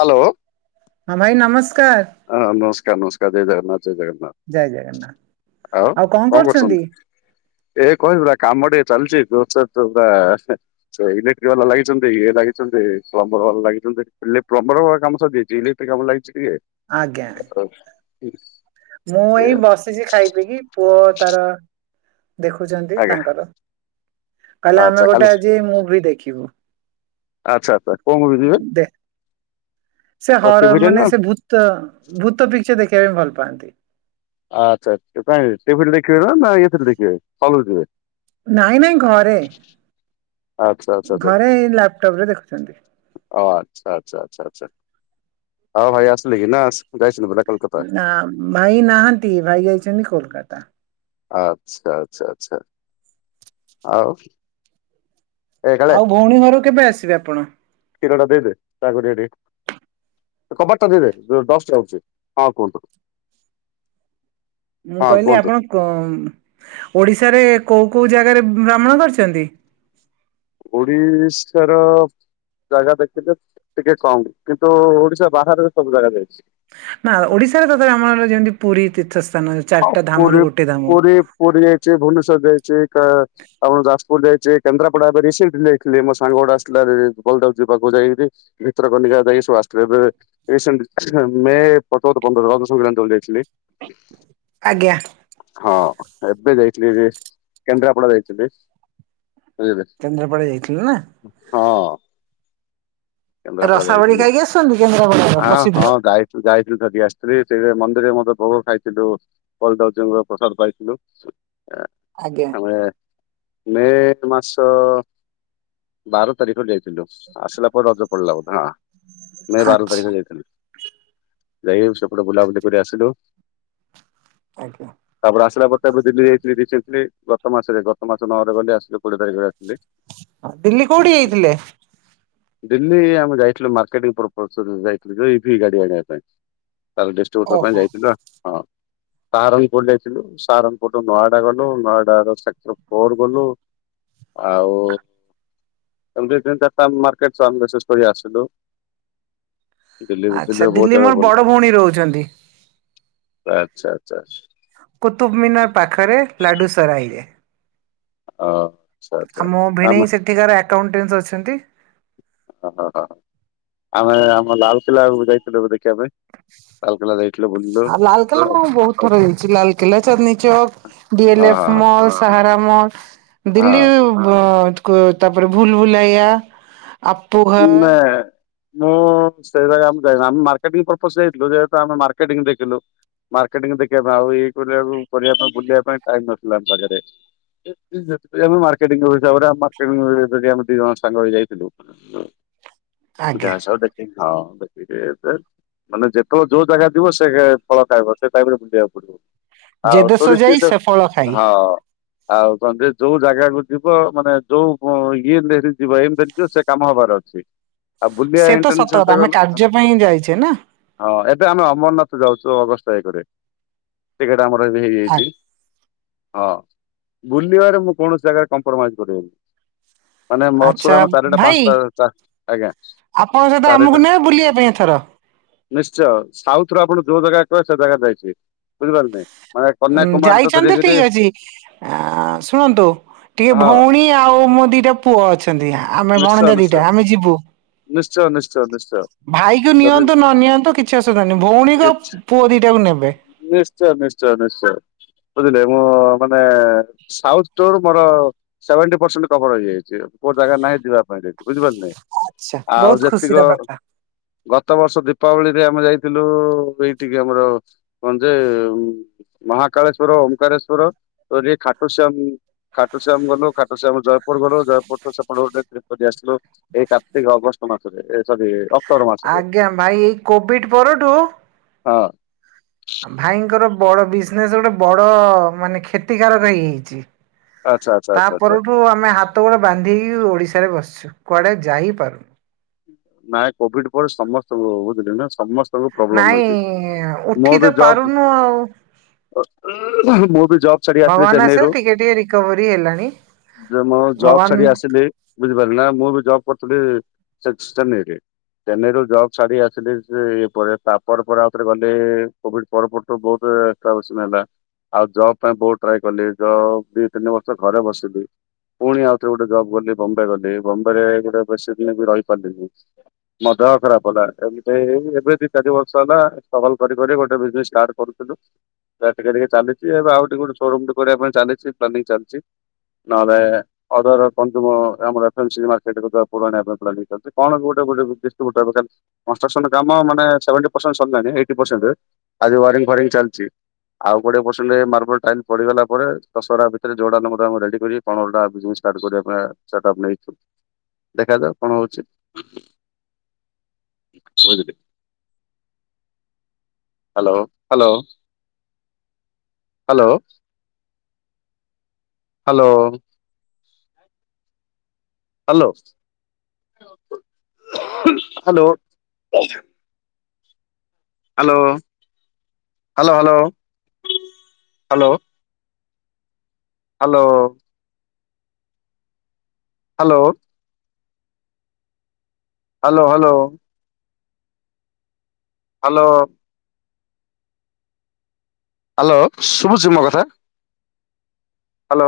Hello. ହଁ ଭାଇ ନମସ୍କାର। ହଁ ନମସ୍କାର ନମସ୍କାର ଜୟ ଜଗନ୍ନାଥ ଜୟ ଜଗନ୍ନାଥ। ଆଉ କଣ କରୁଛନ୍ତି? ଏ କହିବି ପୁରା କାମ ଟିକେ ଚାଲିଛି ଜୋରସର୍ ଜୋରଦାର। ସେ ଇଲେକ୍ଟ୍ରିକ ବାଲା ଲାଗିଛନ୍ତି ଇଏ ଲାଗିଛନ୍ତି ପ୍ଲମ୍ବର ବାଲା ଲାଗିଛନ୍ତି ହେଲେ ପ୍ଲମ୍ବର ବାଲା କାମ ସରିଯାଇଛି ଇଲେ କ୍ଟ୍ରି କାମ ଲାଗିଛି ଆଜ୍ଞା ଟିକେ। ମୁଁ ଏ, ଏଇ ବସିଛି ଖାଇ ପିଇକି ପୁଅ ତାର ଦେଖୁଛନ୍ତି ଆଜ୍ଞା ତାଙ୍କର। କହିଲା ଆମେ ଆଚ୍ଛା କାଲି ଗୋଟେ ଆଜି ମୁଭି ଦେଖିବୁ। ଆଚ୍ଛା ଆଚ୍ଛା କୋଉ ମୁଭି ଯିବେ? ଦେ ସେ କଣ ହରର ଟିଭିରେ ମାନେ ନା ସେ ଭୂତ ଭୂତ ପିକଚର ଦେଖିବା ପାଇଁ ଭଲ ପାଆନ୍ତି। ଆଚ୍ଛା ଆଚ୍ଛା ଟିଭି ରେ ଦେଖିବେ ନା ଏଥିରେ ଦେଖିବେ ହଲକୁ ଯିବେ? ନାଇଁ ନାଇଁ ଘରେ। ଆଚ୍ଛା ଆଚ୍ଛା ଆଚ୍ଛା ଘରେ ଲାପଟପ ରେ ଦେଖୁଛନ୍ତି। ଓ ଆଚ୍ଛା ଆଚ୍ଛା ଆଚ୍ଛା ଆଚ୍ଛା ହଉ ଭାଇ ଆସିଲେ କି ନା ଆସ୍ ନା ଭାଇ ନାହାନ୍ତି ଭାଇ ଯାଇଛନ୍ତି କୋଲକାତା। ଆଚ୍ଛା ଆଚ୍ଛା ଆଚ୍ଛା ଆଉ। ଏ ଆଉ ଭଉଣୀ ଘରକୁ କେବେ ଆସିବେ ଆପଣ? କ୍ଷୀର ଟା ଦେଇଦେ ତାଙ୍କୁ ଦେଇଦେ। କବାଟ ଟା ଦେଇ ଦେ ଡଷ୍ଟ ଆଉଛି ହଁ କୁହନ୍ତୁ। ମୁଁ ହଁ କହିଲି କୁହନ୍ତୁ ଆପଣ କ ଓଡିଶାରେ କୋଉ କୋଉ ଜାଗାରେ ଭ୍ରମଣ କରିଛନ୍ତି? ଓଡିଶା ର ଜାଗା ଦେଖିତେ ଟିକେ କମ କିନ୍ତୁ ଓଡିଶା ବାହାରେ ସବୁ ଜାଗା ଯାଇଛି। ନା ଓଡିଶାରେ ତଥାବି ଆମର ଯେମିତି ପୁରୀ ତୀର୍ଥସ୍ଥାନ। ହଁ ପୁରୀ ପୁରୀ ପୁରୀ ଯାଇଚି ଭୁନେଶ୍ୱର ଯାଇଚି କା ଆପଣ ଯାଜପୁର ଯାଇଚି, କେନ୍ଦ୍ରାପଡା ଏବେ ରିସେଣ୍ଟଲି ଯାଇଥିଲି, ମୋ ସାଙ୍ଗ ଗୋଟେ ଆସିଥିଲା ରେ ବଲଦଜ ଯ ପାଖକୁ ଯାଇକି। ଭିତରକନିକା ଯାଇକି ସବୁ ଆସଥିଲେ ଏବେ। ରିସେଣ୍ଟଲି ମେ ପ ଚଉଦ ପନ୍ଦର [unintelligible] ଯାଇଥିଲି। ଆଜ୍ଞା ହଁ ଏବେ ଯାଇଥିଲି ଯେ କେନ୍ଦ୍ରାପଡା ଯାଇଥିଲି। ବୁଝିଲେ କେନ୍ଦ୍ରାପଡା ଯାଇଥିଲୁ ନା? ହଁ କେନ୍ଦ୍ରାପଡା ରସାବଳି ଯାଇଥିଲି ଖାଇକି ଆସଛନ୍ତି କେନ୍ଦ୍ରାପଡାର ଆଁ ପ୍ରସିଦ୍ଧ। ହଁ ଯାଇ ସେ ଯାଇଥିଲୁ ଧରିକି ଆସିଥିଲି ସେଇ ମନ୍ଦିରରେ ମଧ୍ୟ ଭୋଗ ଖାଇଥିଲୁ। ପ୍ରଦଜଙ୍କର ପ୍ରସାଦ ପାଇଥିଲୁ। ଆଜ୍ଞା ଆମେ ମେ ମାସ ବାର ତାରିଖରେ ଯାଇଥିଲୁ ଆସିଲା ପରେ ରଜ ପଡିଲା ବଧେ ହଁ। ମେ ବାର ଆଚ୍ଛା ତାରିଖରେ ଯାଇଥିଲୁ ଯାଇକି ସେପଟେ ବୁଲାବୁଲି କରି ଆସିଲୁ। ଆଜ୍ଞା ତାପରେ ଆସିଲା ପରେ ତ ଏବେ ଦିଲ୍ଲୀ ଯାଇଥିଲି ରିସେଣ୍ଟଲି ଗତ ମାସରେ ଗତ ମାସ ନଅରେ ଗଲି ଆସିଲି କୋଡିଏ ତାରିଖରେ ରାତିରେ। ଆ ଦିଲ୍ଲୀ କୋଉଠିକି ଯାଇଥିଲେ? ଦିଲ୍ଲୀ ଆମେ ଯାଇଥିଲୁ, ମାର୍କେଟିଙ୍ଗ ପ୍ରପୋଜରେ ଯାଇଥିଲୁ, ଯଉ ଇଭି ଗାଡି ଆଣିବା ପାଇଁ। ତାର ଡିଷ୍ଟ୍ରିବ୍ୟୁଟର ପାଇଁ ଓହୋ ଯାଇଥିଲୁ ଆଉ ହଁ। ସାରଙ୍ଗପୁର ଯାଇଥିଲୁ। ସାରଙ୍ଗପୁରରୁୁ ନଏଡା ଗଲୁ, ନଏଡା ର ସେକ୍ଟର ଫୋର ଗଲୁ। ଆଉ ଏମତି ତିନ ଚାରିଟା ମାର୍କେଟ ସନ ବେସିସ କରି ଆସିଲୁ। ଦିଲ୍ଲୀ ଆଚ୍ଛା ଭିତରେ ବହୁତ ଦିଲ୍ଲୀ ଜାଗା ମୋର ବଡ ଭଉଣୀ ରହୁଛନ୍ତି ବୁଲ ଆଚ୍ଛା ଆଚ୍ଛା କୁତୁବମୀନାର ପାଖରେ ଲାଡ଼ୁ ସରାଇରେ। ଅ ଆମ ଭେଣେଇ ସେଠିକାର ଆକାଉଣ୍ଟାନ୍ସ ଅଛନ୍ତି। ଓ ହ ହ ହ ଆମେ ଆମ ଲାଲକିଲ୍ଲା କୁ ଯାଇଥିଲୁ ଏବେ ଦେଖିବା ପାଇଁ। ଲାଲକିଲ୍ଲା ଯାଇ ଆଉ ଲାଲକେଲା ମୁଁ ବହୁତ ଥର ଯାଇଚି ଲାଲକେଲା ଚାନ୍ଦନୀ ଚକ ଡିଏଲଫ ହଁ ମଲ। କାହାରା ମଲ ଦିଲ୍ଲୀ ହଁ ତାପରେ ଭୁଲ ଭୁଲେଇଆ ଆପ [unintelligible] ମୁଁ ସେଇ ଜାଗା ଆମେ ଯାଇନୁ ଆମେ ମାର୍କେଟିଙ୍ଗ ପ୍ରପୋଜରେ ଯାଇଥିଲୁ ଯେହେତୁ ଆମେ ମାର୍କେଟିଙ୍ଗ ଦେଖିଲୁ। ମାର୍କେଟିଂ ଦେଖିବା ପାଇଁ ଆଉ ଏଇ କରିବା କରିବା ପାଇଁ ବୁଲିବା ପାଇଁ ଟାଇମ ନସଥିଲା ଆମ ପାଖରେ। [unintelligible] ଆମେ ଦି ଜଣ ସାଙ୍ଗ ଯାଇଥିଲୁ। ଆଜ୍ଞା ଯାହା ସହ ଦେଖି ହଁ ଦେଖିକି ମାନେ ଯେତେକ ଯୋଉ ଜାଗା ଯିବ ସେ ଫଳ ପାଇବ ସେ ଟାଇପ ରେ ବୁଝେଇବାକୁ ପଡିବ। ଯେ ଆଉ ଦେଶ ଯାଇ ଟୁରିଷ୍ଟି ସ ସେ ଫଳ ଖାଇ ହଁ। ଆଉ ତମେ ଯୋଉ ଜାଗାକୁ ଯିବ ମାନେ ଯୋଉ ଇଏ ଧରି କି ଯିବ ଏମତି ଧରିକି ଯିବ ସେ କାମ ହବାର ଅଛି ଆଉ ବୁଲିଆ ସେ ତ ସତ ଇଣ୍ଟେନସନ କଥା ରେ ଆମେ ଗଲେ କାର୍ଯ୍ୟ ପାଇଁ ଯାଇଛେ ନା ହଁ ଏବେ ଆମେ ଅମରନାଥ ଯାଉଚୁ ଅଗଷ୍ଟ ତାରିଖରେ ଟିକେଟ ଆମର ଏବେ ହେଇଯାଇଚି। ହଁ ବୁଲିବାରେ ମୁଁ କୌଣସି ଜାଗାରେ କମ୍ପରମାଇଜ କରିବିନି। ମାନେ ଆଚ୍ଛା ମରସୁରା ଆମ ଚାରିଟା ଭାଇ ପାଞ୍ଚଟା ଚାର ଆଜ୍ଞା ଆପଣଙ୍କ ସହିତ ଆମକୁ ଚାରିଟା ନେବେ ବୁଲିବା ପାଇଁ ଏଥର ନିଶ୍ଚୟ ସାଉଥ ରୁ ଆପଣ ଯୋଉ ଜାଗା କହେ ସେ ଜାଗା ଯାଇଛି ବୁଝିପାରିଲେ। ମାନେ ଉଁ କନ୍ୟାକୁମାରୀ ଠୁ ଯାଇଛନ୍ତି ଧରିକିରି ଠିକ ଅଛି ଆ ଶୁଣନ୍ତୁ ଟିକେ ହଁ ଭଉଣୀ ଆଉ ମୋ ଦିଟା ପୁଅ ଅଛନ୍ତି, ଆମେ ନିଶ୍ଚୟ ଭଣଜା ନିଶ୍ଚୟ। ଦିଟା, ଆମେ ଯିବୁ। ନିଶ୍ଚୟ ନିଶ୍ଚୟ ନିଶ୍ଚୟ ଭାଇ କୁ ଯଦି ନିଅନ୍ତୁ ନ ନିଅନ୍ତୁ କିଛି ଅସୁବିଧା ନାହିଁ ଭଉଣୀକୁ କିଛି ଆଉ ପୁଅ ଦିଟାକୁ ନେବେ। ନିଶ୍ଚୟ ନିଶ୍ଚୟ ନିଶ୍ଚୟ ବୁଝିଲେ ମୁଁ ମାନେ ସାଉଥ୍ ଟୋର୍ ମୋର ସେଭେଣ୍ଟି ପରସେଣ୍ଟ କଫର ହେଇଯାଇଛି। କୋଉ ଜାଗା ନାହିଁ ଯିବା ପାଇଁ ଯାଇ ବୁଝିପାରିଲ ନାଁ। ଆଚ୍ଛା ଆଉ ବହୁତ ଖୁସିର ଯେତିକ କଥା ଗତ ବର୍ଷ ଦୀପାବଳିରେ ଆମେ ଯାଇଥିଲୁ, ଏଇଠିକି ଆମର କଣ ଯେ ମହାକାଳେଶଵର ଓମ୍କାରେଶ୍ଵର ତ ଖାଟୁସ୍ୟମ୍ ଖାଟୁସିଆ ଆମ ଗଲୁ, ଖାଟୁ ଆମ ଜୟପୁର ଗଲୁ, ଜୟପୁର ତ ସେପ ଗୋଟେ କାରତିକ ଅଗଷ୍ଟ ମାସରେ ସ ଆଜ୍ଞା ଭାଇ ଏଇ କୋଭିଡ ପରଠୁ। ହଁ। ଭାଇଙ୍କର ବଡ ବିଜନେସ ଗୋଟେ ବଡ ମାନେ କ୍ଷତିକାରକ ହେଇଯାଇଛି। ଆଚ୍ଛା ଆଚ୍ଛା ତା ଆଚ୍ଛା ଆଚ୍ଛା ପରରଠୁ ଆମେ ହାତ ଗତ ଗୋଡ଼େ ବାନ୍ଧିକି ଓଡ଼ିଶାରେ ବସିଛୁ। କୁଆଡେ ଯାଇପାରୁନୁ। ନାଇଁ କୋଭିଡ ପରେ ସମସ୍ତଙ୍କୁ ବୁଝିଲ ସମସ୍ତେ ପ୍ରୋବ୍ଲେମ୍ ନାଇଁ ଅହିଛି ମୁଁ ଉଠି ଏ ତ ବି ଜବ ପାରୁନୁ ଆଉ ମୁଁ ବି ଜବ ଛାଡି ଆସିଲି ଭଗବାନ ଚେନ୍ନାଇରୁୁ। ଆଶୀର୍ବାଦ ଟିକେ ଟିକେ ରିକଭରି ହେଲାଣି। ଜବ୍ ଛାଡି ଭଗବାନ ଆସିଲି। ବୁଝିପାରିଲି ନା। ମୁଁ ବି ଜବ୍ କରିୁଥିଲି। [unintelligible] ଚେନ୍ନାଇରୁୁ ଜଗ ଛାଡି ଆସିଲି ପରେ ତାପ ପରେ ଆଉ ଥରେ ଗଲେ କୋଭିଡ୍ ତ ବହୁତନ ହେଲା। ଆଉ ଜବ୍ ପାଇଁ ବହୁତ ଟ୍ରାଏ କଲି ଜବ୍ ଦି ତିନି ବର୍ଷ ଘରେ ବସିଲି। ପୁଣି ଆଉଥରେ ଗୋଟେ ଜବ୍ ଗଲି ବମ୍ବେ ଗଲି ବମ୍ବେ ରେ ଗୋଟେ ବେଶୀ ଦିନ ବି ରହିପାରିଲିନି। ମୋ ଦେହ ଖରାପ ହେଲା ଏମିତି ଏବେ ଦିଇ ଚାରି ବର୍ଷ ହେଲା ଷ୍ଟଗଲ କରି ଗୋଟେ ବିଜିନେସେ ଷ୍ଟାର୍ଟ କଲି। ଟିକେ ଟିକେ ଚାଲିଛି ଏବେ ଆଉ ଟିକେ ଗୋଟେ ସୋ ର କରିବା ପାଇଁ ଚାଲିଛି ପ୍ଲାନିଂ ଚାଲିଛି ନହେଲେ [unintelligible] ମତି କଣ ଗୋଟେ ଗଟେ ଡିଟ ଦ [unintelligible] କାମ ସେଭେନ୍ତି ପସେଣ୍ଟ ସାରିଲାଣି ଏଇଟି ପସେଣ୍ଟ ଆଉ ଯୋଉଁ ୱାରିଙ୍ଗ ଫ୍ୱାରିଙ୍ଗ ଚାଲିଛି। ଆଉ ଗୋଡିଏ ପସେଣ୍ଡ ମାର୍ବଲ ଟାଇଲ ପଡିଗଲା ପରେ ଦଶହରା ଭିତରେ ଯୋଡାମେ ରେଡି କରିବି। ପର ଟା ବିଜନସ୍ କରିବା ପାଇଁ ପ୍ ନେଇୁ ଦେଖାଯାଉ କଣ ହଉଛି। [unintelligible] Hello hello. Hello. Hello. Hello hello. Hello hello hello hello. Hello. Hello. Hello hello. Hello. Hello ସୁଭୁଚି ମୋ କଥା? ହ୍ୟାଲୋ।